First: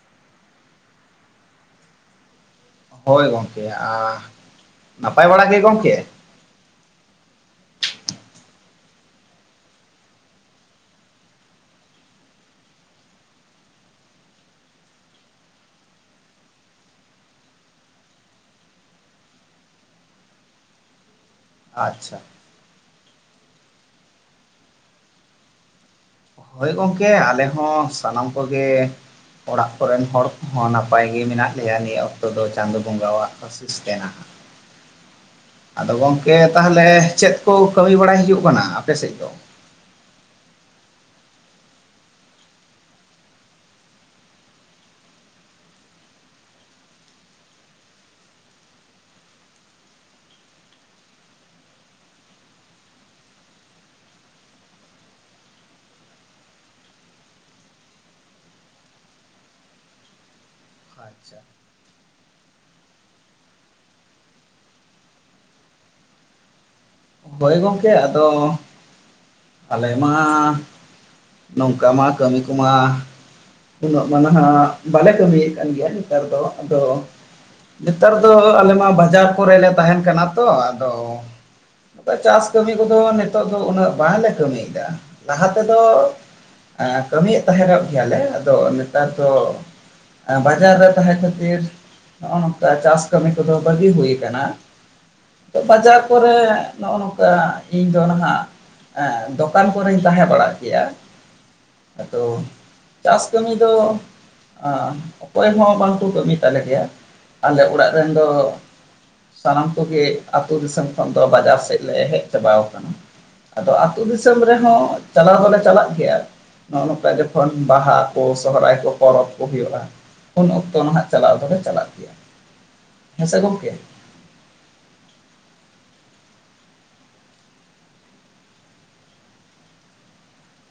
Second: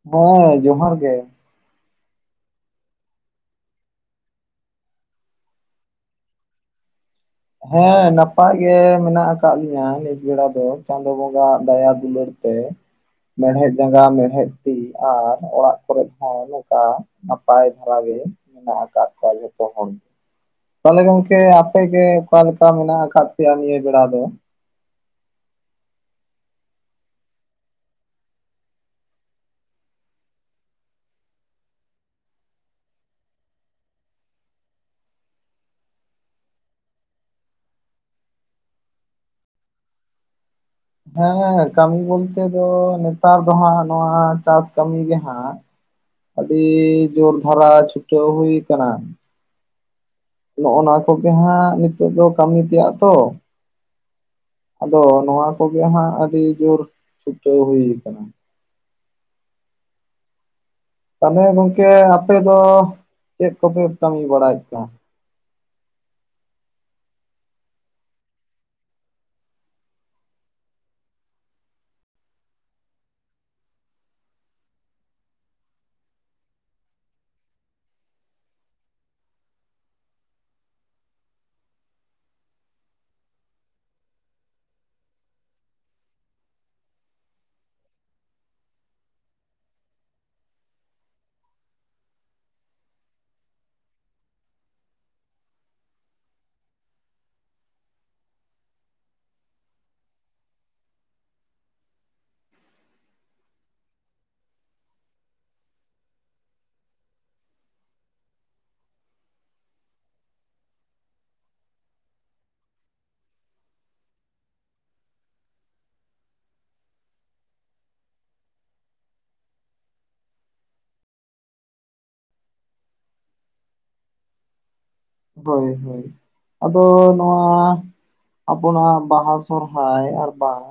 [unintelligible] ᱡᱚᱦᱟᱨ ᱜᱮ᱾ ᱦᱚᱭ ᱜᱚᱝᱠᱮ ᱟ ᱱᱟᱯᱟᱭ ᱵᱟᱲᱟ ᱜᱮ ᱜᱚᱝᱠᱮ? ᱦᱮ ᱱᱟᱯᱟᱭ ᱜᱮ ᱢᱮᱱᱟᱜ ᱟᱠᱟᱜ ᱞᱤᱧᱟᱹ ᱱᱤᱛ ᱵᱮᱲᱟ ᱫᱚ ᱪᱟᱸᱫᱳ ᱵᱚᱸᱜᱟ-ᱟᱜ ᱫᱟᱭᱟ ᱫᱩᱞᱟᱹᱲ ᱛᱮ ᱾ ᱢᱮᱲᱦᱮᱫ ᱡᱟᱜᱟ ᱢᱮᱲᱦᱮᱫ ᱛᱤ ᱟᱨ ᱚᱲᱟᱜ ᱠᱚᱨᱮᱫ ᱦᱚ ᱱᱚᱝᱠᱟ ᱾ ᱱᱟᱯᱟᱭ ᱫᱷᱟᱨᱟᱜᱮ ᱢᱮᱱᱟᱜ ᱟᱠᱟᱫ ᱠᱚᱣᱟ ᱡᱚᱛᱚ ᱦᱚᱲᱜᱮ ᱾ ᱛᱟᱦᱮᱞᱮ ᱜᱚᱝᱠᱮ ᱟᱯᱮᱜ ᱜᱮ ᱟᱪᱪᱷᱟ ᱚᱠᱟ ᱞᱮᱠᱟ ᱢᱮᱱᱟᱜ ᱟᱠᱟᱫ ᱯᱮᱭᱟ ᱱᱤᱭᱟᱹ ᱵᱮᱲᱟ ᱫᱚ? ᱦᱚᱭ ᱜᱚᱝᱠᱮ ᱟᱞᱮ ᱦᱚ ᱥᱟᱱᱟᱢ ᱠᱚᱜᱮ ᱚᱲᱟᱜ ᱠᱚᱨᱮᱱ ᱦᱚᱲ ᱠᱚᱦᱚ ᱱᱟᱯᱟᱭ ᱜᱮ ᱢᱮᱱᱟᱜ ᱞᱮᱭᱟ ᱱᱤᱭᱟᱹ ᱚᱠᱛᱚ ᱫᱚ ᱪᱟᱸᱫᱚ ᱵᱚᱸᱜᱟ ᱣᱟᱜ ᱚᱥᱤᱥ ᱛᱮᱱᱟᱜ ᱾ ᱟᱫᱚ ᱜᱚᱝᱠᱮ ᱛᱟᱦᱚᱞᱮ ᱪᱮᱫ ᱠᱚ ᱠᱟᱢᱤ ᱵᱟᱲᱟᱭ ᱦᱩᱭᱩᱜ ᱠᱟᱱᱟ ᱟᱯᱮ ᱥᱮᱫ ᱫᱚ? ᱦᱮ ᱠᱟᱢᱤ ᱵᱚᱞᱛᱮ ᱫᱚ ᱱᱮᱛᱟᱨ ᱫᱚ ᱦᱟᱜ ᱱᱚᱣᱟ ᱪᱟᱥ ᱠᱟᱢᱤ ᱜᱮ ᱦᱟᱜ ᱾ ᱟᱹᱰᱤ ᱡᱚᱨ ᱫᱷᱟᱨᱟ ᱪᱷᱩᱴᱟᱹᱣ ᱦᱩᱭ ᱠᱟᱱᱟ ᱾ ᱱᱚᱜ-ᱚ ᱱᱚᱣᱟ ᱠᱚᱜᱮ ᱦᱟᱜ ᱱᱤᱛᱚᱜ ᱫᱚ ᱠᱟᱢᱤ ᱛᱮᱭᱟᱜ ᱛᱚ ᱾ ᱟᱫᱚ ᱱᱚᱣᱟ ᱠᱚᱜᱮ ᱦᱟᱜ ᱟᱹᱰᱤ ᱡᱚᱨ ᱪᱷᱩᱴᱟᱹᱣ ᱦᱩᱭ ᱟᱠᱟᱱᱟ ᱾ ᱟᱪᱪᱷᱟ ᱛᱟᱦᱚᱞᱮ ᱜᱚᱝᱠᱮ ᱟᱯᱮ ᱫᱚ ᱪᱮᱫ ᱠᱚᱯᱮ ᱠᱟᱢᱤ ᱵᱟᱲᱟᱭᱮᱫ ᱛᱟᱦᱮᱜ? ᱦᱚᱭ ᱜᱚᱝᱠᱮ ᱟᱫᱚ ᱟᱞᱮ ᱢᱟ ᱱᱚᱝᱠᱟ ᱢᱟ ᱠᱟᱹᱢᱤ ᱠᱚᱢᱟ ᱩᱱᱟᱹᱜ ᱢᱟ ᱱᱟᱦᱟᱜ ᱵᱟᱞᱮ ᱠᱟᱹᱢᱤ ᱭᱮᱜ ᱠᱟᱱ ᱜᱮᱭᱟ ᱱᱮᱛᱟᱨ ᱫᱚ ᱟᱫᱚ ᱱᱮᱛᱟᱨ ᱫᱚ ᱟᱞᱮ ᱢᱟ ᱵᱟᱡᱟᱨ ᱠᱚᱨᱮ ᱞᱮ ᱛᱟᱦᱮᱱ ᱠᱟᱱᱟ ᱛᱚ ᱟᱫᱚ ᱪᱟᱥ ᱠᱟᱹᱢᱤ ᱠᱚᱫᱚ ᱱᱤᱛᱚᱜ ᱫᱚ ᱩᱱᱟᱹᱜ ᱵᱟᱝᱞᱮ ᱠᱟᱹᱢᱤᱭᱮᱫᱟ ᱞᱟᱦᱟ ᱛᱮᱫᱚ ᱠᱟᱹᱢᱤᱭᱮᱫ ᱛᱟᱦᱮᱱᱚᱜ ᱜᱮᱭᱟᱞᱮ ᱟᱫᱚ ᱱᱮᱛᱟᱨ ᱫᱚ ᱵᱟᱡᱟᱨ ᱨᱮ ᱛᱟᱦᱮ ᱠᱷᱟᱹᱛᱤᱨ ᱱᱚᱜᱚ ᱱᱚᱝᱠᱟ ᱪᱟᱥ ᱠᱟᱹᱢᱤ ᱠᱚᱫᱚ ᱵᱟᱹᱜᱤ ᱦᱩᱭ ᱟᱠᱟᱱᱟ ᱵᱟᱡᱟᱨ ᱠᱚᱨᱮ ᱱᱚᱜᱼᱚ ᱱᱚᱝᱠᱟ ᱤᱧ ᱫᱚ ᱱᱟᱦᱟᱜ ᱫᱚᱠᱟᱱ ᱠᱚᱨᱮᱧ ᱛᱟᱦᱮ ᱵᱟᱲᱟᱜ ᱜᱮᱭᱟ ᱾ ᱟᱫᱚ ᱪᱟᱥ ᱠᱟᱹᱢᱤ ᱫᱚ ᱚᱠᱚᱭ ᱦᱚ ᱵᱟᱝᱠᱚ ᱠᱟᱹᱢᱤ ᱛᱟᱞᱮ ᱜᱮᱭᱟ ᱟᱞᱮ ᱚᱲᱟᱜ ᱨᱮᱱ ᱫᱚ ᱥᱟᱱᱟᱢ ᱠᱚᱜᱮ ᱟᱛᱩ ᱫᱤᱥᱚᱢ ᱠᱷᱚᱱ ᱫᱚ ᱵᱟᱡᱟᱨ ᱥᱮᱡ ᱞᱮ ᱦᱮᱡ ᱪᱟᱵᱟᱣ ᱠᱟᱱᱟ ᱾ ᱟᱫᱚ ᱟᱛᱩ ᱫᱤᱥᱚᱢ ᱨᱮᱦᱚ ᱪᱟᱞᱟᱣ ᱫᱚᱞᱮ ᱪᱟᱞᱟᱜ ᱜᱮᱭᱟ ᱾ ᱱᱚᱜᱼᱚ ᱱᱚᱝᱠᱟ ᱡᱚᱠᱷᱚᱱ ᱵᱟᱦᱟ ᱠᱚ ᱥᱚᱦᱚᱨᱟᱭ ᱠᱚ ᱯᱚᱨᱚᱵ ᱠᱚ ᱦᱩᱭᱩᱜᱼᱟ ᱾ ᱩᱱ ᱚᱠᱛᱚ ᱱᱟᱜ ᱪᱟᱞᱟᱣ ᱫᱚᱞᱮ ᱪᱟᱞᱟᱜ ᱜᱮᱭᱟ ᱦᱮᱥᱮ ᱜᱚᱝᱠᱮ ᱦᱚᱭ ᱦᱚᱭ ᱟᱫᱚ ᱱᱚᱣᱟ ᱟᱵᱚᱱᱟᱜ ᱵᱟᱦᱟ ᱥᱚᱨᱦᱟᱭ ᱟᱨ ᱵᱟᱝ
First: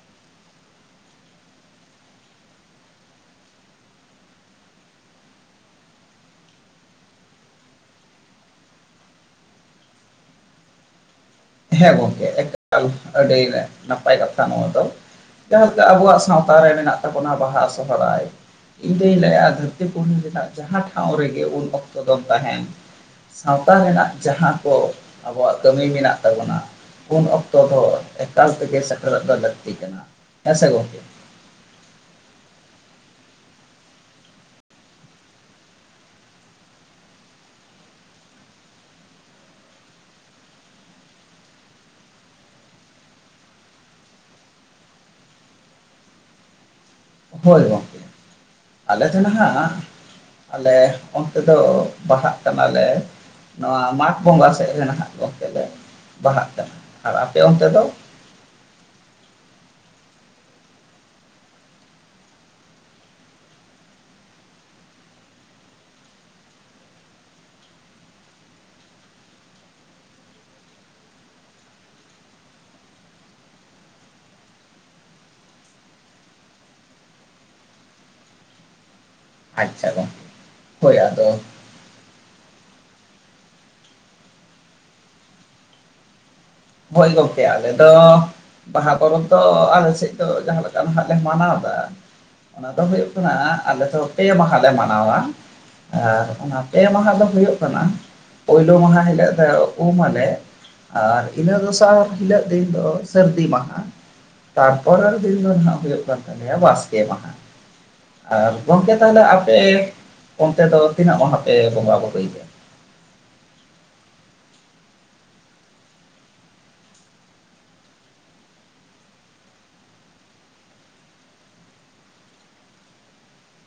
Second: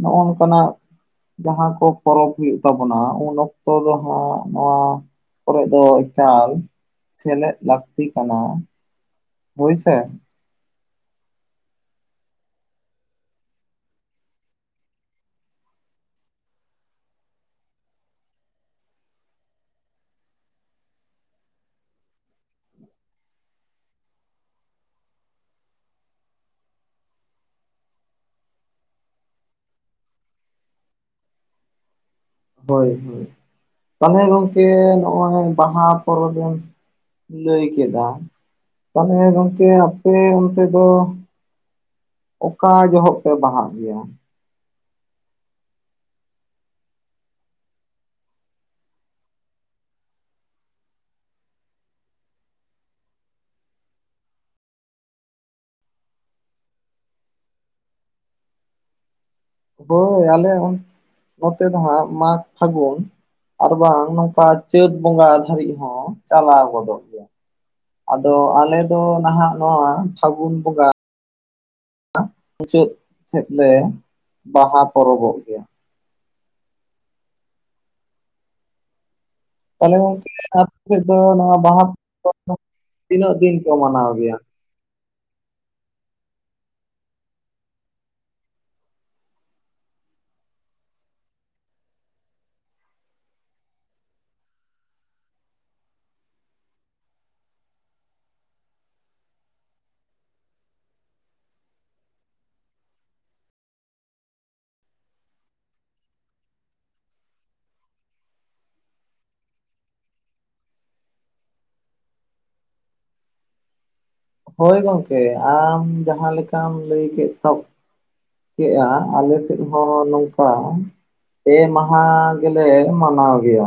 ᱱᱚᱜᱼᱚ ᱱᱚᱝᱠᱟᱱᱟᱜ ᱡᱟᱦᱟᱸ ᱠᱚ ᱯᱚᱨᱚᱵᱽ ᱦᱩᱭᱩᱜ ᱛᱟᱵᱚᱱᱟ ᱩᱱ ᱚᱠᱛᱚ ᱫᱚ ᱦᱟᱸᱜ ᱱᱚᱣᱟ ᱠᱚᱨᱮᱫ ᱫᱚ ᱮᱠᱟᱞ ᱥᱮᱞᱮᱫ ᱞᱟᱹᱠᱛᱤ ᱠᱟᱱᱟ ᱾ ᱵᱩᱡᱽ ᱥᱮ ᱾ ᱦᱮᱸ ᱜᱚᱝᱠᱮ ᱮᱠᱟᱞ ᱟᱹᱰᱤ ᱱᱟᱯᱟᱭ ᱠᱟᱛᱷᱟ ᱱᱚᱣᱟ ᱫᱚ᱾ ᱡᱟᱦᱟᱸ ᱞᱮᱠᱟ ᱟᱵᱚᱣᱟᱜ ᱥᱟᱶᱛᱟ ᱨᱮ ᱢᱮᱱᱟᱜ ᱛᱟᱵᱚᱱᱟ ᱵᱟᱦᱟ ᱥᱚᱦᱚᱨᱟᱭ ᱤᱧ ᱫᱩᱧ ᱞᱟᱹᱭᱟ ᱫᱷᱟᱹᱨᱛᱤ ᱯᱩᱨᱤᱨᱮᱱᱟᱜ ᱨᱮᱱᱟᱜ ᱡᱟᱦᱟᱸ ᱴᱷᱟᱶ ᱨᱮᱜᱮ ᱩᱱ ᱚᱠᱛᱚ ᱫᱚᱢ ᱛᱟᱦᱮᱱ ᱥᱟᱶᱛᱟ ᱨᱮᱱᱟᱜ ᱡᱟᱦᱟᱸ ᱠᱚ ᱟᱵᱚᱣᱟᱜ ᱠᱟᱹᱢᱤ ᱢᱮᱱᱟᱜ ᱛᱟᱵᱚᱱᱟ ᱩᱱ ᱚᱠᱛᱚ ᱫᱚ ᱮᱠᱟᱞ ᱛᱮᱜᱮ ᱥᱮᱴᱮᱨᱚᱜ ᱫᱚ ᱞᱟᱹᱠᱛᱤ ᱠᱟᱱᱟ ᱦᱮᱸ ᱥᱮ ᱜᱚᱢᱠᱮ ᱾ ᱦᱳᱭ ᱦᱳᱭ ᱛᱟᱦᱚᱞᱮ ᱜᱚᱝᱠᱮ ᱱᱚᱜ-ᱚᱭ ᱵᱟᱦᱟ ᱯᱚᱨᱚᱵᱽ ᱵᱮᱱ ᱞᱟᱹᱭ ᱠᱮᱫᱟ, ᱛᱟᱦᱚᱞᱮ ᱜᱚᱝᱠᱮ ᱟᱯᱮ ᱚᱱᱛᱮ ᱫᱚ ᱚᱠᱟ ᱡᱚᱦᱚᱜ ᱯᱮ ᱵᱟᱦᱟᱜ ᱜᱮᱭᱟ? ᱦᱳᱭ ᱜᱚᱢᱠᱮ, [inaudible] ᱟᱞᱮ ᱫᱚ ᱱᱟᱦᱟᱜ ᱟᱞᱮ ᱚᱱᱛᱮ ᱫᱚ ᱵᱟᱦᱟᱜ ᱠᱟᱱᱟᱞᱮ ᱱᱚᱣᱟ ᱢᱟᱜᱽ ᱵᱚᱸᱜᱟ ᱥᱮᱫ ᱨᱮ ᱱᱟᱦᱟᱜ ᱜᱚᱝᱠᱮ ᱞᱮ ᱵᱟᱦᱟᱜ ᱠᱟᱱᱟ, ᱟᱨ ᱟᱯᱮ ᱚᱱᱛᱮ ᱫᱚ? ᱦᱳᱭ ᱟᱞᱮ ᱱᱚᱛᱮ ᱫᱚ ᱦᱟᱸᱜ ᱢᱟᱜᱽ ᱯᱷᱟᱹᱜᱩᱱ ᱟᱨ ᱵᱟᱝ ᱱᱚᱝᱠᱟ ᱪᱟᱹᱛ ᱵᱚᱸᱜᱟ ᱫᱷᱟᱹᱨᱤᱡ ᱦᱚᱸ ᱪᱟᱞᱟᱣ ᱜᱚᱫᱚᱜ ᱜᱮᱭᱟ ᱾ ᱟᱫᱚ ᱟᱞᱮ ᱫᱚ ᱱᱟᱦᱟᱜ ᱱᱚᱣᱟ ᱯᱷᱟᱹᱜᱩᱱ ᱵᱚᱸᱜᱟ ᱢᱩᱪᱟᱹᱫ ᱥᱮᱫ ᱞᱮ ᱵᱟᱦᱟ ᱯᱚᱨᱚᱵᱚᱜ ᱜᱮᱭᱟ ᱾ ᱛᱟᱦᱚᱞᱮ ᱜᱚᱝᱠᱮ ᱟᱯᱮ ᱦᱳᱭ ᱥᱮᱫ ᱫᱚ ᱟᱫᱚ ᱱᱚᱣᱟ ᱵᱟᱦᱟ [unintelligible] ᱛᱤᱱᱟᱹᱜ ᱫᱤᱱ ᱠᱚ ᱢᱟᱱᱟᱣ ᱜᱮᱭᱟ? ᱦᱳᱭ ᱜᱚᱝᱠᱮ ᱟᱞᱮ ᱫᱚ ᱵᱟᱦᱟ ᱯᱚᱨᱚᱵᱽ ᱫᱚ ᱟᱞᱮ ᱥᱮᱫ ᱫᱚ ᱡᱟᱦᱟᱸ ᱞᱮᱠᱟ ᱱᱟᱦᱟᱜ ᱞᱮ ᱢᱟᱱᱟᱣ ᱮᱫᱟ ᱚᱱᱟ ᱫᱚ ᱦᱩᱭᱩᱜ ᱠᱟᱱᱟ ᱟᱞᱮ ᱫᱚ ᱯᱮ ᱢᱟᱦᱟ ᱞᱮ ᱢᱟᱱᱟᱣᱟ ᱾ ᱟᱨ ᱚᱱᱟ ᱯᱮ ᱢᱟᱦᱟ ᱫᱚ ᱦᱩᱭᱩᱜ ᱠᱟᱱᱟ ᱯᱩᱭᱞᱩ ᱢᱟᱦᱟ ᱦᱤᱞᱳᱜ ᱫᱚ ᱩᱢ ᱟᱞᱮ ᱟᱨ ᱤᱱᱟᱹ ᱫᱚᱥᱟᱨ ᱦᱤᱞᱟᱹᱜ ᱫᱤᱱ ᱫᱚ ᱥᱟᱹᱨᱫᱤ ᱢᱟᱦᱟ ᱾ ᱛᱟᱨᱯᱚᱨᱮᱨ ᱫᱤᱱ ᱫᱚ ᱦᱟᱸᱜ ᱦᱩᱭᱩᱜ ᱠᱟᱱ ᱛᱟᱞᱮᱭᱟ ᱵᱟᱥᱠᱮ ᱢᱟᱦᱟ ᱾ ᱟᱨ ᱜᱚᱢᱠᱮ ᱛᱟᱦᱚᱞᱮ ᱟᱯᱮ ᱚᱱᱛᱮ ᱫᱚ ᱛᱤᱱᱟᱹᱜ ᱢᱟᱦᱟ ᱯᱮ ᱵᱚᱸᱜᱟ ᱵᱩᱨᱩᱭ ᱜᱮᱭᱟ? ᱦᱳᱭ ᱜᱚᱝᱠᱮ ᱟᱢ ᱡᱟᱦᱟᱸ ᱞᱮᱠᱟᱢ ᱞᱟᱹᱭ ᱠᱮᱫ [inaudible] ᱠᱮᱜ-ᱟ ᱟᱞᱮ ᱥᱮᱫ ᱦᱚᱸ ᱱᱚᱝᱠᱟ ᱯᱮ ᱢᱟᱦᱟ ᱜᱮᱞᱮ ᱢᱟᱱᱟᱣ ᱜᱮᱭᱟ᱾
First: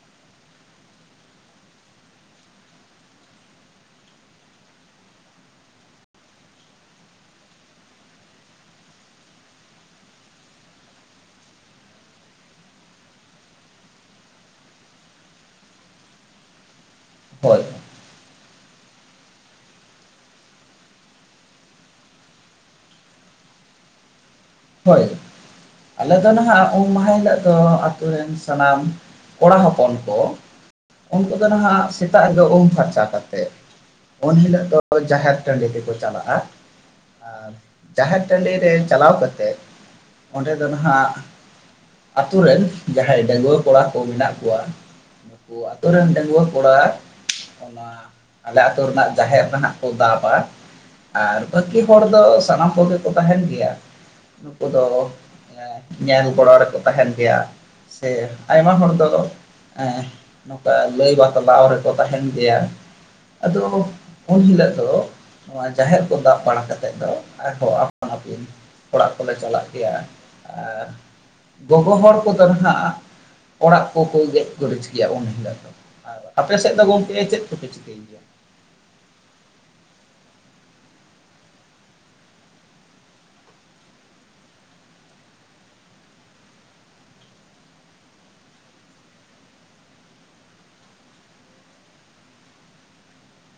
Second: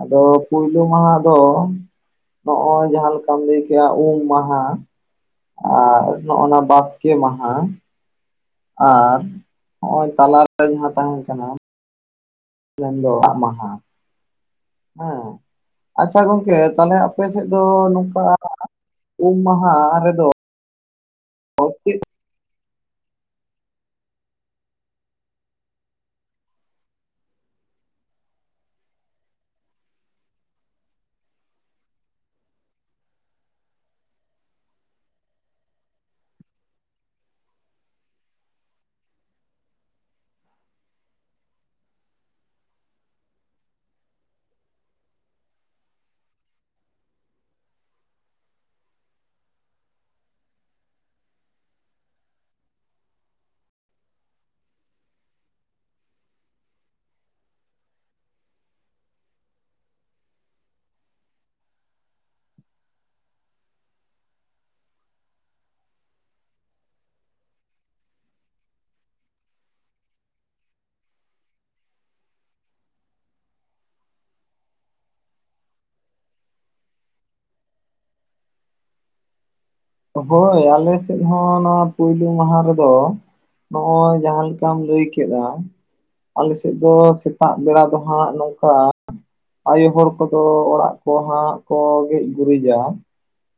ᱟᱫᱚ ᱯᱩᱭᱞᱩ ᱢᱟᱦᱟ ᱫᱚ ᱦᱚᱜ-ᱚᱭ ᱡᱟᱦᱟᱸ ᱞᱮᱠᱟᱢ ᱞᱟᱹᱭ ᱠᱮᱜ-ᱟ ᱩᱢ ᱢᱟᱦᱟ ᱟᱨ ᱱᱚᱜ-ᱚᱱᱟ ᱵᱟᱥᱠᱮ ᱢᱟᱦᱟ ᱟᱨ ᱦᱚᱸᱜ-ᱚᱭ ᱛᱟᱞᱟᱨᱮ ᱡᱟᱦᱟᱸ ᱛᱟᱦᱮᱱ ᱠᱟᱱᱟ ᱢᱮᱱ ᱫᱚ [unintelligible] ᱢᱟᱦᱟ ᱦᱮᱸ ᱟᱪᱪᱷᱟ ᱜᱚᱢᱠᱮ ᱛᱟᱦᱚᱞᱮ ᱟᱯᱮ ᱥᱮᱫ ᱫᱚ ᱦᱳᱭ ᱱᱚᱝᱠᱟ [inaudible] ᱩᱢ ᱢᱟᱦᱟ ᱨᱮᱫᱚ [unintelligible] ᱦᱳᱭ, [inaudible] ᱟᱞᱮ ᱫᱚ ᱱᱟᱦᱟᱜ ᱩᱢ ᱦᱤᱞᱳᱜ ᱫᱚ ᱟᱛᱩ ᱨᱮᱱ ᱥᱟᱱᱟᱢ ᱠᱚᱲᱟ ᱦᱚᱯᱚᱱ ᱠᱚ [inaudible] ᱩᱱᱠᱩ ᱫᱚ ᱱᱟᱦᱟᱜ ᱥᱮᱛᱟᱜ ᱨᱮ ᱫᱚ ᱩᱢ ᱯᱷᱟᱨᱪᱟ ᱠᱟᱛᱮᱫ ᱩᱱ ᱦᱤᱞᱳᱜ ᱫᱚ ᱡᱟᱦᱮᱨ ᱴᱟᱺᱰᱤ ᱛᱮᱠᱚ ᱪᱟᱞᱟᱜ-ᱟ᱾ ᱟᱨ ᱡᱟᱦᱮᱨ ᱴᱟᱺᱰᱤ ᱨᱮ ᱪᱟᱞᱟᱣ ᱠᱟᱛᱮᱫ [inaudible] ᱚᱸᱰᱮ ᱫᱚ ᱱᱟᱦᱟᱜ ᱟᱛᱩ ᱨᱮᱱ ᱡᱟᱦᱟᱸᱭ ᱰᱟᱺᱜᱩᱣᱟᱹ ᱠᱚᱲᱟ ᱠᱚ ᱢᱮᱱᱟᱜ ᱠᱚᱣᱟ ᱠᱚ ᱟᱛᱩ ᱨᱮᱱ ᱰᱟᱺᱜᱩᱣᱟᱹ ᱠᱚᱲᱟ ᱚᱱᱟ ᱚᱱᱟ ᱟᱞᱮ ᱟᱛᱳ ᱨᱮᱱᱟᱜ ᱡᱟᱦᱮᱨ ᱫᱚ ᱱᱟᱜ ᱠᱚ ᱫᱟᱵ-ᱟ ᱾ ᱟᱨ ᱵᱟᱹᱠᱤ ᱦᱚᱲ ᱫᱚ ᱥᱟᱱᱟᱢ ᱠᱚᱜᱮ ᱠᱚ ᱛᱟᱦᱮᱱ ᱜᱮᱭᱟ᱾ ᱱᱠᱩ ᱫᱚ ᱧᱮᱞ ᱜᱚᱲᱚ ᱨᱮᱠᱚ ᱛᱟᱦᱮᱱ ᱜᱮᱭᱟ, ᱥᱮ ᱟᱭᱢᱟ ᱦᱚᱲ ᱫᱚ ᱱᱚᱝᱠᱟ ᱞᱟᱹᱭ ᱵᱟᱛᱞᱟᱣ ᱨᱮᱠᱚ ᱛᱟᱦᱮᱱ ᱜᱮᱭᱟ᱾ ᱟᱫᱚ ᱩᱱ ᱦᱤᱞᱳᱜ ᱫᱚ ᱱᱚᱣᱟ ᱡᱟᱦᱮᱨ ᱠᱚ ᱫᱟᱵᱽ ᱵᱟᱲᱟ ᱠᱟᱛᱮᱫ ᱫᱚ ᱟᱨᱦᱚᱸ ᱟᱯᱟᱱ ᱟᱹᱯᱤᱱ ᱚᱲᱟᱜ ᱠᱚᱞᱮ ᱪᱟᱞᱟᱜ ᱜᱮᱭᱟ ᱟᱨ ᱜᱚᱜᱚ ᱦᱚᱲ ᱠᱚᱫᱚ ᱱᱟᱦᱟᱜ ᱚᱲᱟᱜ ᱠᱚ ᱠᱚ ᱜᱮᱡ ᱜᱩᱨᱤᱡᱽ ᱜᱮᱭᱟ ᱩᱱ ᱦᱤᱞᱳᱜ ᱫᱚ᱾ ᱟᱨ ᱟᱯᱮ ᱥᱮᱫ ᱫᱚ ᱜᱚᱝᱠᱮ ᱪᱮᱫ ᱠᱚᱯᱮ ᱪᱤᱠᱟᱹᱭ ᱜᱮᱭᱟ? ᱦᱳᱭ ᱟᱞᱮ ᱥᱮᱫ ᱦᱚᱸ ᱱᱚᱣᱟ ᱯᱳᱭᱞᱳ ᱢᱟᱦᱟ ᱨᱮᱫᱚ ᱱᱚᱜ ᱚᱭ ᱡᱟᱦᱟᱸ ᱞᱮᱠᱟᱢ ᱞᱟᱹᱭ ᱠᱮᱜᱼᱟ ᱟᱞᱮ ᱥᱮᱫ ᱫᱚ ᱥᱮᱛᱟᱜ ᱵᱮᱲᱟ ᱫᱚ ᱦᱟᱸᱜ ᱱᱚᱝᱠᱟ ᱟᱭᱳ ᱦᱚᱲ ᱠᱚᱫᱚ ᱚᱲᱟᱜ ᱠᱚ ᱦᱟᱸᱜ ᱠᱚ ᱜᱮᱡ ᱜᱩᱨᱤᱡᱟ᱾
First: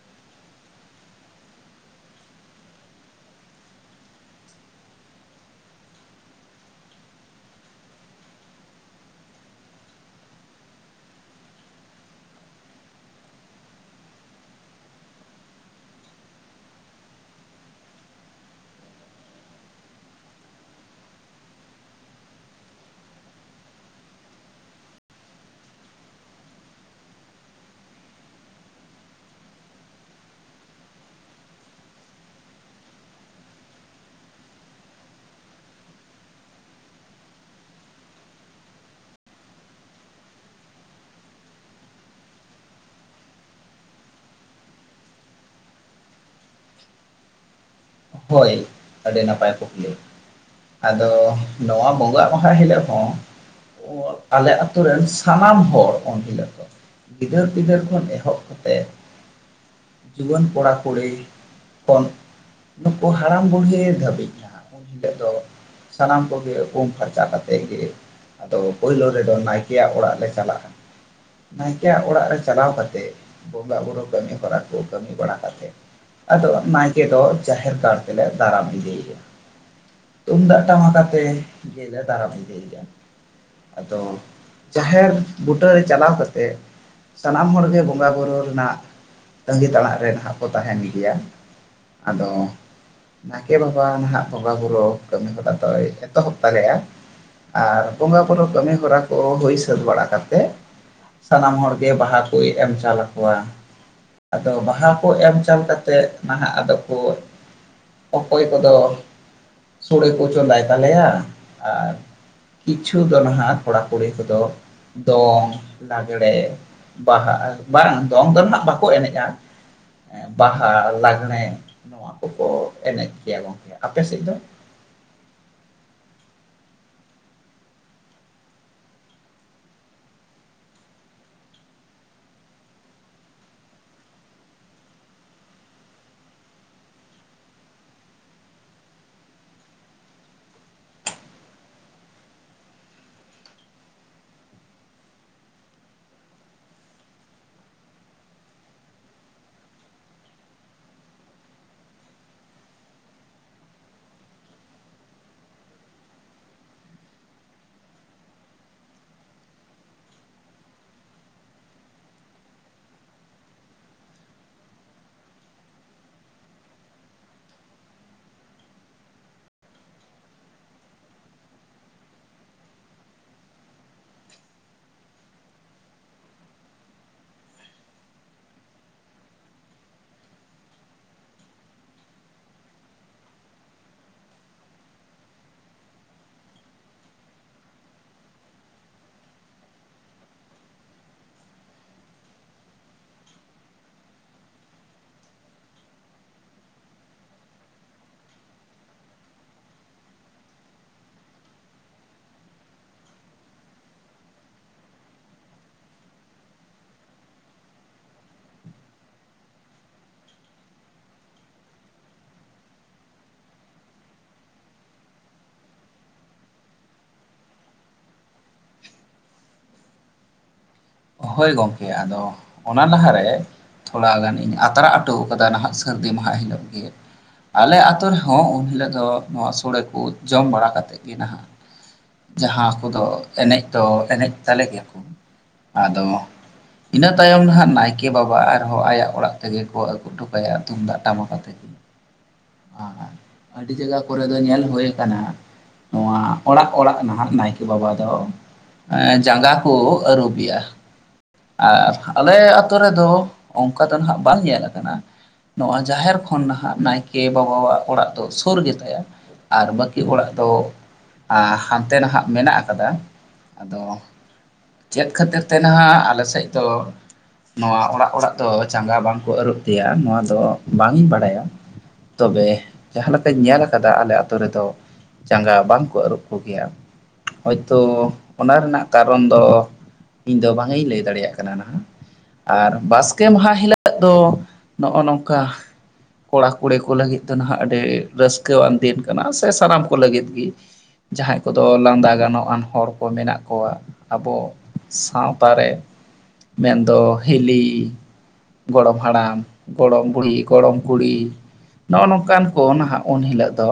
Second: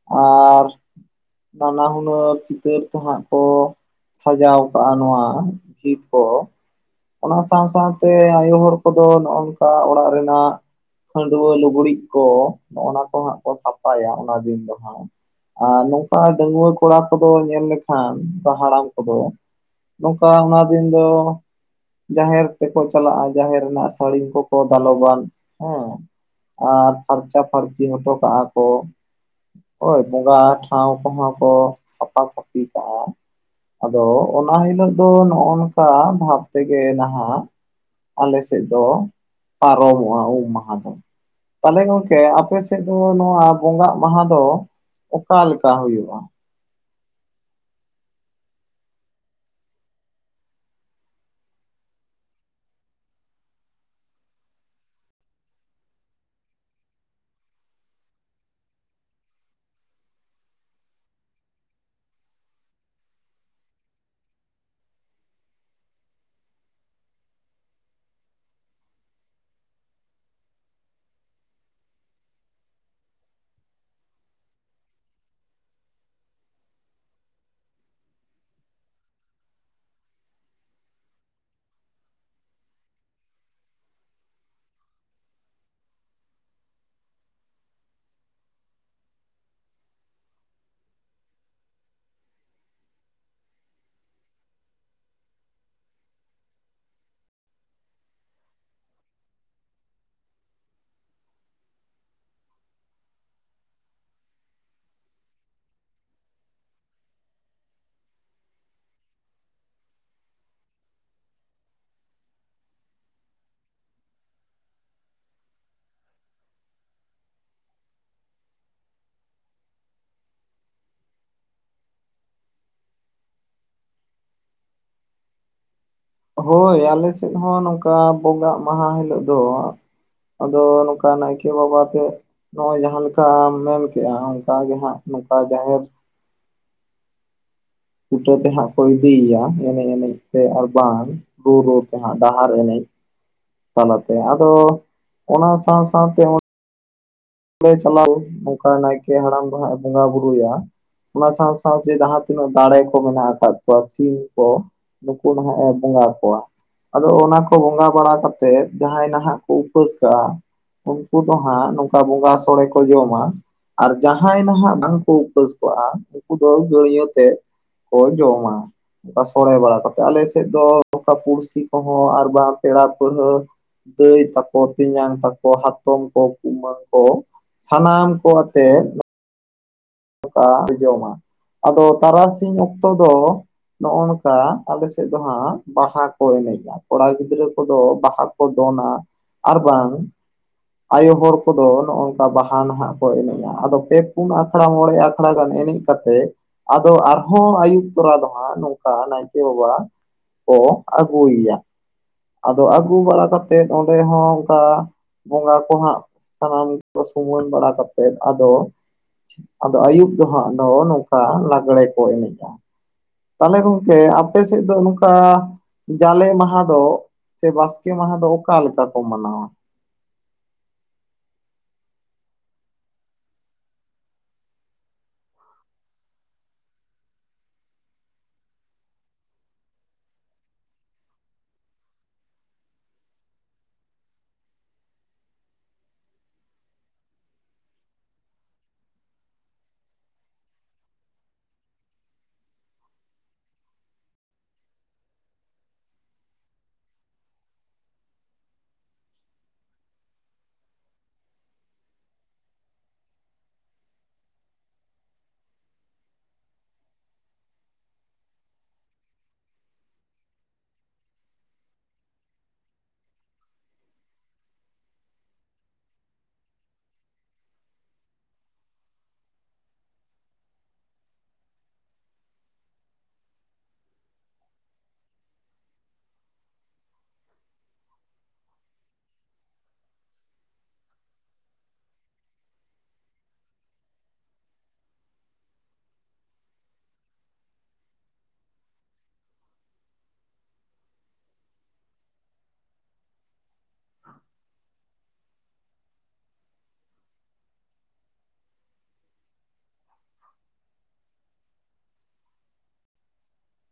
ᱟᱨ, ᱱᱟᱱᱟ ᱦᱩᱱᱟᱹᱨ ᱪᱤᱛᱟᱹᱨ ᱠᱚ ᱦᱟᱸᱜ ᱠᱚ ᱥᱟᱡᱟᱣ ᱠᱟᱜᱼᱟ ᱱᱚᱣᱟ ᱵᱷᱤᱛ ᱠᱚ᱾ ᱚᱱᱟ ᱥᱟᱶ ᱥᱟᱶᱛᱮ ᱟᱭᱳ ᱦᱚᱲ ᱠᱚᱫᱚ ᱱᱚᱜᱼᱚ ᱱᱚᱝᱠᱟ ᱚᱲᱟᱜ ᱨᱮᱱᱟᱜ ᱠᱷᱟᱹᱰᱣᱟᱹ ᱞᱩᱜᱽᱲᱤᱡ ᱠᱚ ᱦᱚᱜ ᱚᱱᱟ ᱠᱚ ᱦᱟᱸᱜ ᱠᱚ ᱥᱟᱯᱷᱟᱭᱟ ᱚᱱᱟ ᱫᱤᱱ ᱫᱚ ᱦᱟᱸᱜ᱾ ᱟᱨ ᱱᱚᱝᱠᱟ ᱰᱟᱹᱜᱣᱟᱹ ᱠᱚᱲᱟ ᱠᱚᱫᱚ ᱧᱮᱞ ᱞᱮᱠᱷᱟᱱ ᱦᱟᱲᱟᱢ ᱠᱚᱫᱚ ᱱᱚᱝᱠᱟ ᱚᱱᱟ ᱫᱤᱱ ᱫᱚ ᱡᱟᱦᱮᱨ ᱛᱮᱠᱚ ᱪᱟᱞᱟᱜᱼᱟ, ᱡᱟᱦᱮᱨ ᱨᱮᱱᱟᱜ ᱥᱟᱹᱲᱤᱢ ᱠᱚᱠᱚ ᱫᱟᱞᱚᱵᱟ᱾ ᱦᱮᱸ ᱟᱨ ᱯᱷᱟᱨᱪᱟ ᱯᱷᱟᱨᱪᱤ ᱦᱚᱴᱚ ᱠᱟᱜᱼᱟ ᱠᱚ᱾ ᱦᱳᱭ ᱵᱚᱸᱜᱟ ᱴᱷᱟᱶ ᱠᱚᱦᱚᱸ ᱠᱚ ᱥᱟᱯᱷᱟ ᱥᱟᱹᱯᱷᱤ ᱠᱟᱜᱼᱟ᱾ ᱟᱫᱚ ᱚᱱᱟ ᱦᱤᱞᱳᱜ ᱫᱚ ᱱᱚᱜᱼᱚ ᱱᱚᱝᱠᱟ ᱵᱷᱟᱵᱽ ᱛᱮᱜᱮ ᱱᱟᱦᱟᱜ ᱟᱞᱮ ᱥᱮᱫ ᱫᱚ ᱯᱟᱨᱚᱢᱚᱜᱼᱟ ᱩᱢ ᱢᱟᱦᱟ ᱫᱚ᱾ ᱛᱟᱦᱚᱞᱮ ᱜᱚᱝᱠᱮ ᱟᱯᱮ ᱥᱮᱫ ᱫᱚ ᱱᱚᱣᱟ ᱵᱚᱸᱜᱟᱜ ᱢᱟᱦᱟ ᱫᱚ ᱚᱠᱟ ᱞᱮᱠᱟ ᱦᱩᱭᱩᱜᱼᱟ? ᱦᱳᱭ ᱟᱹᱰᱤ ᱱᱟᱯᱟᱭ ᱠᱩᱠᱞᱤ, ᱟᱫᱚ ᱱᱚᱣᱟ ᱵᱚᱸᱜᱟᱜ ᱢᱟᱦᱟ ᱦᱤᱞᱳᱜ ᱦᱚᱸ ᱟᱞᱮ ᱟᱛᱳ ᱨᱮᱱ ᱥᱟᱱᱟᱢ ᱦᱚᱲ ᱩᱱᱦᱤᱞᱳᱜ ᱫᱚ ᱜᱤᱫᱟᱹᱨ ᱯᱤᱫᱟᱹᱨ ᱠᱷᱚᱱ ᱮᱦᱚᱵ ᱠᱟᱛᱮᱫ ᱡᱩᱣᱟᱹᱱ ᱠᱚᱲᱟ ᱠᱩᱲᱤ ᱠᱷᱚᱱ ᱱᱩᱠᱩ ᱦᱟᱲᱟᱢ ᱵᱩᱲᱦᱤ ᱫᱷᱟᱹᱵᱤᱡ ᱡᱟᱸᱦᱟᱸ ᱩᱱ ᱦᱤᱞᱳᱜ ᱫᱚ ᱥᱟᱱᱟᱢ ᱠᱚᱜᱮ ᱯᱷᱟᱨᱪᱟ ᱠᱟᱛᱮᱫ ᱜᱮ ᱟᱫᱚ ᱯᱳᱭᱞᱳ ᱨᱮᱫᱚ ᱱᱟᱭᱠᱮᱭᱟᱜ ᱚᱲᱟᱜ ᱞᱮ ᱪᱟᱞᱟᱜᱼᱟ᱾ ᱱᱟᱭᱠᱮᱭᱟᱜ ᱚᱲᱟᱜ ᱨᱮ ᱪᱟᱞᱟᱣ ᱠᱟᱛᱮᱜ, ᱵᱚᱸᱜᱟ ᱵᱩᱨᱩᱳ ᱠᱟᱹᱢᱤ ᱦᱚᱨᱟ ᱠᱚ ᱠᱟᱹᱢᱤ ᱵᱟᱲᱟ ᱠᱟᱛᱮᱫ ᱟᱫᱚ ᱱᱟᱭᱠᱮ ᱫᱚ ᱡᱟᱦᱮᱨ ᱜᱟᱲ ᱛᱮᱞᱮ ᱫᱟᱨᱟᱢ ᱤᱫᱤᱭᱮᱭᱟ᱾ ᱛᱩᱢᱫᱟᱜ ᱴᱟᱢᱟᱠ ᱟᱛᱮ ᱜᱮᱞᱮ ᱫᱟᱨᱟᱢ ᱤᱫᱤᱭᱮᱭᱟ᱾ ᱟᱫᱚ ᱡᱟᱦᱮᱨ ᱵᱩᱴᱟᱹ ᱪᱟᱞᱟᱣ ᱠᱟᱛᱮ ᱥᱟᱱᱟᱢ ᱦᱚᱲᱜᱮ ᱵᱚᱸᱜᱟ ᱵᱩᱨᱩ ᱨᱮᱱᱟᱜ ᱛᱟᱸᱜᱤ ᱛᱟᱸᱲᱟᱜ ᱨᱮ ᱱᱟᱜ ᱠᱚ ᱛᱟᱦᱮᱸᱱ ᱜᱮᱭᱟ᱾ ᱟᱫᱚ ᱱᱟᱭᱠᱮ ᱵᱟᱵᱟ ᱱᱟᱦᱟᱜ ᱵᱚᱸᱜᱟᱼᱵᱩᱨᱩ ᱠᱟᱹᱢᱤ ᱦᱚᱨᱟ ᱫᱚᱭ ᱮᱛᱚᱦᱚᱵ ᱫᱟᱲᱮᱭᱟᱜᱼᱟ᱾ ᱟᱨ ᱵᱚᱸᱜᱟ ᱵᱩᱨᱩᱳ ᱠᱟᱹᱢᱤ ᱦᱚᱨᱟ ᱠᱚ ᱦᱩᱭ ᱥᱟᱹᱛ ᱵᱟᱲᱟ ᱠᱟᱛᱮ ᱥᱟᱱᱟᱢ ᱦᱚᱲ ᱜᱮ ᱵᱟᱦᱟ ᱠᱚᱭ ᱮᱢ ᱪᱟᱞ ᱟᱠᱚᱣᱟ᱾ ᱟᱫᱚ ᱵᱟᱦᱟ ᱠᱚ ᱮᱢ ᱪᱟᱞ ᱠᱟᱛᱮᱫ ᱱᱟᱦᱟᱜ ᱟᱫᱚ ᱵᱚᱭ ᱚᱠᱚᱭ ᱠᱚᱫᱚ ᱥᱳᱲᱮ ᱠᱚ ᱪᱚᱸᱫᱟᱭ ᱛᱟᱞᱮᱭᱟ ᱟᱨ ᱠᱤᱪᱷᱩ ᱫᱚ ᱱᱟᱦᱟᱜ ᱠᱚᱲᱟ ᱠᱩᱲᱤ ᱠᱚᱫᱚ ᱫᱚᱝ, ᱞᱟᱜᱽᱲᱮ ᱵᱟᱦᱟ ᱵᱟᱝ ᱫᱚᱝ ᱫᱚ ᱱᱟᱜ ᱵᱟᱠᱚ ᱮᱱᱮᱡ-ᱟ ᱵᱟᱦᱟ, ᱞᱟᱜᱽᱲᱮ ᱱᱚᱣᱟ ᱠᱚᱠᱚ ᱮᱱᱮᱡ ᱜᱮᱭᱟ ᱜᱚᱝᱠᱮ᱾ ᱟᱯᱮ ᱥᱮᱫ ᱫᱚ? ᱦᱳᱭ ᱟᱞᱮ ᱥᱮᱫ ᱦᱚᱸ ᱱᱚᱝᱠᱟ ᱵᱚᱸᱜᱟᱜ ᱢᱟᱦᱟ ᱦᱤᱞᱳᱜ ᱫᱚ ᱟᱫᱚ ᱱᱚᱝᱠᱟ ᱱᱟᱭᱠᱮ ᱵᱟᱵᱟ ᱛᱮ ᱱᱚᱜ-ᱚᱭ ᱡᱟᱦᱟᱸ ᱞᱮᱠᱟᱢ ᱢᱮᱱᱠᱮᱜ-ᱟ ᱚᱱᱠᱟ ᱜᱮ ᱦᱟᱸᱜ ᱱᱚᱝᱠᱟ ᱡᱟᱦᱮᱨ ᱵᱩᱴᱟᱹ ᱛᱮ ᱦᱟᱸᱜ ᱠᱚ ᱤᱫᱤᱭᱮᱭᱟ ᱮᱱᱮᱡ ᱮᱱᱮᱡ ᱛᱮ ᱟᱨ ᱵᱟᱝ, ᱨᱩ ᱨᱩ ᱛᱮ ᱦᱟᱸᱜ ᱰᱟᱦᱟᱨ ᱮᱱᱮᱡ ᱛᱟᱞᱟᱛᱮ᱾ ᱟᱫᱚ ᱚᱱᱟ ᱥᱟᱶ ᱥᱟᱶᱛᱮ ᱦᱚᱜ ᱞᱮ ᱪᱟᱞᱟᱣ ᱱᱚᱝᱠᱟ ᱱᱟᱭᱠᱮ ᱦᱟᱲᱟᱢ ᱫᱚ ᱦᱟᱸᱜ ᱮ ᱵᱚᱸᱜᱟ ᱵᱩᱨᱩᱭᱟ᱾ ᱚᱱᱟ ᱥᱟᱶ ᱥᱟᱶᱛᱮ ᱡᱟᱦᱟᱸ ᱛᱤᱱᱟᱹᱜ ᱫᱟᱸᱲᱮ ᱠᱚ ᱢᱮᱱᱟᱜ ᱟᱠᱟᱫ ᱠᱚᱣᱟ ᱥᱤᱢ ᱠᱚ, ᱱᱩᱠᱩ ᱫᱚ ᱱᱟᱦᱟᱜ ᱮ ᱵᱚᱸᱜᱟ ᱠᱚᱣᱟ᱾ ᱟᱫᱚ ᱚᱱᱟ ᱠᱚ ᱵᱚᱸᱜᱟ ᱵᱟᱲᱟ ᱠᱟᱛᱮ ᱡᱟᱦᱟᱸᱭ ᱱᱟᱦᱟᱜ ᱠᱚ ᱩᱯᱟᱹᱥ ᱠᱟᱜ-ᱟ ᱩᱱᱠᱩ ᱫᱚ ᱦᱟᱸᱜ ᱱᱚᱝᱠᱟ ᱵᱚᱸᱜᱟ ᱥᱳᱲᱮ ᱠᱚ ᱡᱚᱢᱟ᱾ ᱟᱨ ᱡᱟᱦᱟᱸᱭ ᱱᱟᱦᱟᱜ ᱵᱟᱝ ᱠᱚ ᱩᱯᱟᱹᱥ ᱠᱚᱜ-ᱟ ᱩᱱᱠᱩ ᱫᱚ ᱜᱟᱹᱲᱭᱟᱹ ᱛᱮ ᱠᱚ ᱡᱚᱢᱟ᱾ ᱚᱱᱠᱟ ᱥᱳᱲᱮ ᱵᱟᱲᱟ ᱠᱟᱛᱮᱫ, ᱟᱞᱮ ᱥᱮᱫ ᱫᱚ ᱚᱠᱟ ᱯᱩᱲᱥᱤ ᱠᱚᱦᱚᱸ ᱟᱨ ᱵᱟᱝ ᱯᱮᱲᱟ, ᱯᱟᱹᱲᱦᱟᱹ ᱫᱟᱹᱭ ᱛᱟᱠᱚ, ᱛᱮᱧᱟᱝ ᱛᱟᱠᱚ, ᱦᱟᱛᱚᱢ, ᱠᱚ ᱠᱩᱢᱟᱹ ᱠᱚ, ᱥᱟᱱᱟᱢ ᱠᱚ ᱟᱛᱮᱜ ᱱᱚᱠᱟ ᱡᱚᱢᱟ, ᱟᱫᱚ ᱛᱟᱨᱟᱥᱤᱧ ᱚᱠᱛᱚ ᱫᱚ ᱱᱚᱜᱚ ᱱᱚᱝᱠᱟ ᱟᱞᱮᱥᱮᱫ ᱫᱚ ᱦᱟᱸᱜ ᱵᱟᱦᱟ ᱠᱚ ᱮᱱᱮᱡᱟ᱾ ᱠᱚᱲᱟ ᱜᱤᱫᱽᱨᱟᱹ ᱠᱚᱫᱚ ᱵᱟᱦᱟ ᱠᱚ ᱫᱚᱱᱟ ᱟᱨ ᱵᱟᱝ ᱟᱭᱳ ᱦᱚᱲ ᱠᱚᱫᱚ ᱱᱚᱜ-ᱚ ᱱᱚᱝᱠᱟ ᱵᱟᱦᱟ ᱱᱟᱦᱟᱜ ᱠᱚ ᱮᱱᱮᱡᱟ, ᱟᱫᱚ ᱯᱮ ᱯᱩᱱ ᱟᱠ ᱟᱠᱷᱟᱲᱟ ᱢᱚᱬᱮ ᱟᱠᱷᱟᱲᱟ ᱜᱟᱱ ᱮᱱᱮᱡ ᱠᱟᱛᱮ, ᱟᱫᱚ ᱟᱨᱦᱚᱸ ᱟᱹᱭᱩᱵ ᱛᱚᱨᱟ ᱫᱚ ᱦᱟᱸᱜ ᱱᱚᱝᱠᱟ ᱱᱟᱭᱠᱮ ᱵᱟᱵᱟ ᱠᱚ ᱟᱹᱜᱩᱭᱮᱭᱟ᱾ ᱟᱫᱚ ᱟᱹᱜᱩ ᱵᱟᱲᱟ ᱠᱟᱛᱮᱫ ᱚᱸᱰᱮ ᱦᱚᱸ ᱚᱱᱠᱟ ᱵᱚᱸᱜᱟ ᱠᱚᱦᱟᱸᱜ ᱥᱟᱱᱟᱢ ᱠᱚ ᱥᱩᱢᱟᱹᱱ ᱵᱟᱲᱟ ᱠᱟᱛᱮᱫ ᱟᱫᱚ ᱟᱫᱚ ᱟᱹᱭᱩᱵ ᱫᱚ ᱦᱟᱸᱜ ᱫᱚ ᱱᱚᱝᱠᱟ ᱞᱟᱜᱽᱲᱮ ᱠᱚ ᱮᱱᱮᱡ-ᱟ᱾ ᱛᱟᱦᱚᱞᱮ ᱞᱚᱲᱠᱮ ᱟᱯᱮ ᱥᱮᱫ ᱫᱚ ᱱᱚᱝᱠᱟ ᱡᱟᱞᱮ ᱢᱟᱦᱟ ᱫᱚ ᱥᱮ ᱵᱟᱥᱠᱮ ᱢᱟᱦᱟ ᱫᱚ ᱚᱠᱟ ᱞᱮᱠᱟ ᱠᱚ ᱢᱟᱱᱟᱣᱟ? ᱦᱳᱭ ᱜᱚᱝᱠᱮ ᱟᱫᱚ ᱚᱱᱟ ᱞᱟᱦᱟᱨᱮ ᱛᱷᱚᱲᱟ ᱜᱟᱱᱤᱧ ᱟᱛᱨᱟ ᱚᱴᱚ ᱠᱟᱫᱟ ᱱᱟᱦᱟᱜ ᱥᱟᱹᱨᱫᱤ ᱢᱟᱦᱟ ᱦᱤᱞᱳᱜ ᱜᱮ᱾ ᱟᱞᱮ ᱟᱛᱳ ᱨᱮᱦᱚᱸ ᱩᱢ ᱦᱤᱞᱳᱜ ᱫᱚ ᱱᱚᱣᱟ ᱥᱳᱲᱮ ᱠᱚ ᱡᱚᱢ ᱵᱟᱲᱟ ᱠᱟᱛᱮᱫ ᱜᱮ ᱱᱟᱦᱟᱜ ᱡᱟᱦᱟᱸ ᱠᱚᱫᱚ ᱮᱱᱮᱡ ᱫᱚ ᱮᱱᱮᱡ ᱛᱟᱞᱮ ᱜᱮᱭᱟ ᱠᱚ᱾ ᱟᱫᱚ ᱤᱱᱟᱹ ᱛᱟᱭᱚᱢ ᱫᱚ ᱦᱟᱸᱜ ᱱᱟᱭᱠᱮ ᱵᱟᱵᱟ ᱟᱨᱦᱚᱸ ᱟᱭᱟᱜ ᱚᱲᱟᱜ ᱛᱮᱜᱮ ᱠᱚ ᱟᱹᱜᱩ ᱴᱩᱠᱟᱭᱟ ᱛᱩᱢᱫᱟᱜ ᱴᱟᱢᱟᱠ ᱟᱛᱮᱜ ᱟᱨ᱾ ᱟᱹᱰᱤ ᱡᱟᱭᱜᱟ ᱠᱚᱨᱮ ᱫᱚ ᱧᱮᱞ ᱦᱩᱭᱩ ᱟᱠᱟᱱᱟ᱾ ᱱᱚᱣᱟ ᱚᱲᱟᱜ ᱚᱲᱟᱜ ᱱᱟᱦᱟᱜ ᱱᱟᱭᱠᱮ ᱵᱟᱵᱟ ᱫᱚ᱾ ᱮ ᱡᱟᱸᱜᱟ ᱠᱩ ᱟᱹᱨᱩᱵᱮᱭᱟ᱾ ᱟᱨ ᱟᱞᱮ ᱟᱛᱳ ᱨᱮᱫᱚ ᱚᱱᱠᱟ ᱫᱚ ᱱᱟᱦᱟᱜ ᱵᱟᱝ ᱧᱮᱞ ᱠᱟᱱᱟ᱾ ᱱᱚᱣᱟ ᱡᱟᱦᱮᱨ ᱠᱷᱚᱱ ᱱᱟᱦᱟᱜ ᱱᱟᱭᱠᱮ ᱵᱟᱵᱟᱣᱟᱜ ᱚᱲᱟᱜ ᱫᱚ ᱥᱩᱨ ᱜᱮᱛᱟᱭᱟ᱾ ᱟᱨ ᱵᱟᱹᱠᱤ ᱚᱲᱟᱜ ᱫᱚ ᱦᱟᱱᱛᱮ ᱱᱟᱦᱟᱜ ᱢᱮᱱᱟᱜ ᱟᱠᱟᱫᱟ᱾ ᱟᱫᱚ ᱪᱮᱫ ᱠᱷᱟᱹᱛᱤᱨ ᱛᱮ ᱱᱟᱦᱟᱜ ᱟᱞᱮ ᱥᱮᱫ ᱫᱚ ᱱᱚᱣᱟ ᱚᱲᱟᱜ ᱚᱲᱟᱜ ᱫᱚ ᱪᱟᱸᱜᱟ ᱵᱟᱝᱠᱚ ᱟᱹᱨᱩᱵ ᱛᱮᱭᱟ ᱱᱚᱣᱟ ᱫᱚ ᱵᱟᱝ ᱤᱧ ᱵᱟᱲᱟᱭᱟ᱾ ᱛᱚᱵᱮ ᱡᱟᱦᱟᱸ ᱞᱮᱠᱟᱧ ᱧᱮᱞ ᱠᱟᱫᱟ ᱟᱞᱮ ᱟᱛᱳ ᱨᱮᱫᱚ ᱡᱟᱸᱜᱟ ᱵᱟᱝᱠᱚ ᱟᱹᱨᱩᱵ ᱠᱚᱜᱮᱭᱟ, ᱦᱳᱭᱛᱳ ᱚᱱᱟ ᱨᱮᱱᱟᱜ ᱠᱟᱨᱚᱱ ᱫᱚ ᱤᱧ ᱫᱚ ᱵᱟᱝ ᱤᱧ ᱞᱟᱹᱭ ᱫᱟᱲᱮᱭᱟᱜ ᱠᱟᱱᱟ ᱱᱟᱦᱟᱜ᱾ ᱟᱨ ᱵᱟᱥᱠᱮ ᱢᱟᱦᱟ ᱦᱤᱞᱳᱜ ᱫᱚ ᱱᱚᱜᱼᱚ ᱱᱚᱝᱠᱟ, ᱠᱚᱲᱟ ᱠᱩᱲᱤ ᱠᱚ ᱞᱟᱹᱜᱤᱫ ᱫᱚ ᱱᱟᱦᱟᱜ ᱟᱹᱰᱤ ᱨᱟᱹᱥᱠᱟᱹᱣᱟᱱ ᱫᱤᱱ ᱠᱟᱱᱟ ᱥᱮ ᱥᱟᱱᱟᱢ ᱠᱚ ᱞᱟᱹᱜᱤᱫ ᱜᱮ᱾ ᱡᱟᱦᱟᱸᱭ ᱠᱚᱫᱚ ᱞᱟᱸᱫᱟ ᱜᱟᱱᱚᱜᱼᱟᱱ ᱦᱚᱲ ᱠᱚ ᱢᱮᱱᱟᱜ ᱠᱚᱣᱟ, ᱟᱵᱚ ᱥᱟᱶᱛᱟ ᱨᱮ, ᱢᱮᱱ ᱫᱚ ᱦᱤᱞᱤ, ᱜᱚᱲᱚᱢ ᱦᱟᱲᱟᱢ, ᱜᱚᱲᱚᱢ ᱵᱩᱲᱦᱤ, ᱜᱚᱲᱚᱢ ᱠᱩᱲᱤ, ᱱᱚᱜᱼᱚ ᱱᱚᱝᱠᱟᱱ ᱠᱚ ᱱᱟᱦᱟᱜ ᱩᱱ ᱦᱤᱞᱳᱜ ᱫᱚ,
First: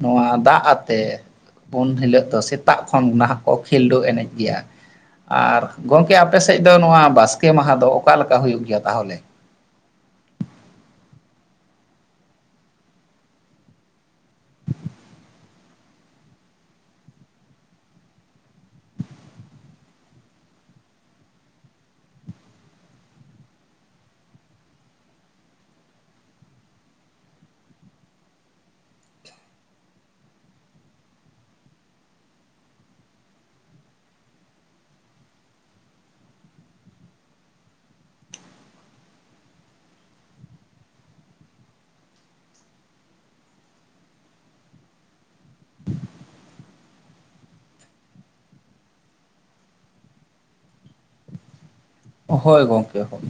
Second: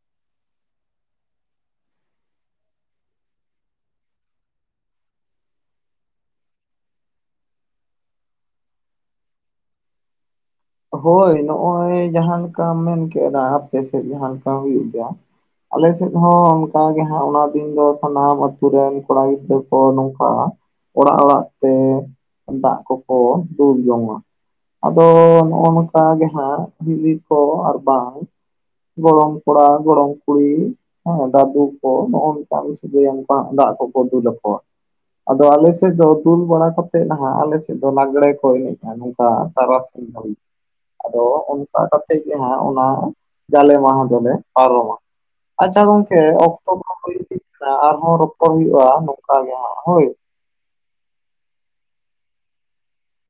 ᱱᱚᱣᱟ ᱫᱟᱜ ᱟᱛᱮ ᱩᱱ ᱦᱤᱞᱳᱜ ᱫᱚ ᱥᱮᱛᱟᱜ ᱠᱷᱚᱱ ᱱᱟᱦᱟᱜ ᱠᱚ ᱠᱷᱮᱞᱰᱩ ᱮᱱᱮᱡ ᱜᱮᱭᱟ᱾ ᱟᱨ ᱜᱚᱝᱠᱮ ᱟᱯᱮ ᱥᱮᱫ ᱫᱚ ᱱᱚᱣᱟ ᱵᱟᱥᱠᱮ ᱢᱟᱦᱟ ᱫᱚ ᱚᱠᱟ ᱞᱮᱠᱟ ᱦᱩᱭᱩᱜ ᱜᱮᱭᱟ ᱛᱟᱦᱚᱞᱮ? ᱦᱳᱭ ᱱᱚᱜᱼᱚᱭ ᱡᱟᱦᱟᱸ ᱞᱮᱠᱟᱢ ᱢᱮᱱ ᱠᱮᱜ ᱮᱫᱟ ᱟᱯᱮ ᱥᱮᱫ ᱡᱟᱦᱟᱸ ᱞᱮᱠᱟ ᱦᱩᱭᱩᱜ ᱜᱮᱭᱟ, ᱟᱞᱮ ᱥᱮᱫ ᱦᱚᱸ ᱚᱱᱠᱟ ᱜᱮ ᱦᱟᱸᱜ ᱚᱱᱟ ᱫᱤᱱ ᱫᱚ ᱥᱟᱱᱟᱢ ᱟᱹᱛᱩ ᱨᱮᱱ ᱠᱚᱲᱟ ᱜᱤᱫᱽᱨᱟᱹ ᱠᱚ ᱱᱚᱝᱠᱟ ᱚᱲᱟᱜ ᱚᱲᱟᱜ ᱛᱮ ᱫᱟᱜ ᱠᱚᱠᱚ ᱫᱩᱞ ᱡᱚᱝᱟ᱾ ᱟᱫᱚ ᱦᱚᱸᱜ-ᱚ ᱱᱚᱝᱠᱟ ᱜᱮ ᱦᱟᱸᱜ ᱦᱤᱞᱤ ᱠᱚ ᱟᱨ ᱵᱟᱝ ᱜᱚᱰᱚᱢ ᱠᱚᱲᱟ, ᱜᱚᱲᱚᱢ ᱠᱩᱲᱤ, ᱦᱮᱸ ᱫᱟᱫᱩ ᱠᱚ ᱱᱚᱜᱼᱚ ᱱᱚᱝᱠᱟᱱ ᱥᱟᱹᱜᱟᱭ ᱚᱝᱠᱟ ᱦᱟᱸᱜ ᱫᱟᱜ ᱠᱚᱠᱚ ᱫᱩᱞ ᱟᱠᱚᱣᱟ᱾ ᱟᱫᱚ ᱟᱞᱮ ᱥᱮᱫ ᱫᱚ ᱫᱩᱞ ᱵᱟᱲᱟ ᱠᱟᱛᱮ ᱱᱟᱦᱟᱜ ᱟᱞᱮ ᱥᱮᱫ ᱫᱚ ᱞᱟᱜᱽᱲᱮ ᱠᱚ ᱮᱱᱮᱡᱼᱟ ᱱᱚᱝᱠᱟ ᱛᱟᱨᱟ ᱫᱤᱧ ᱦᱟᱵᱤᱡ᱾ ᱟᱫᱚ ᱚᱱᱠᱟ ᱠᱟᱛᱮ ᱜᱮ ᱦᱟᱸᱜ ᱚᱱᱟ, ᱡᱟᱞᱮ ᱢᱟᱦᱟ ᱫᱚᱞᱮ ᱯᱟᱨᱚᱢᱟ᱾ ᱟᱪᱪᱷᱟ ᱜᱚᱝᱠᱮ ᱚᱠᱛᱚ ᱠᱚᱦᱚᱸ ᱦᱩᱭ ᱤᱫᱤᱜ [inaudible] ᱟᱨᱦᱚᱸ ᱨᱚᱯᱚᱲ ᱦᱩᱭᱩᱜᱼᱟ ᱱᱚᱝᱠᱟ ᱜᱮ ᱦᱟᱸᱜ ᱦᱳᱭ᱾ ᱦᱳᱭ ᱜᱚᱝᱠᱮ ᱦᱳᱭ᱾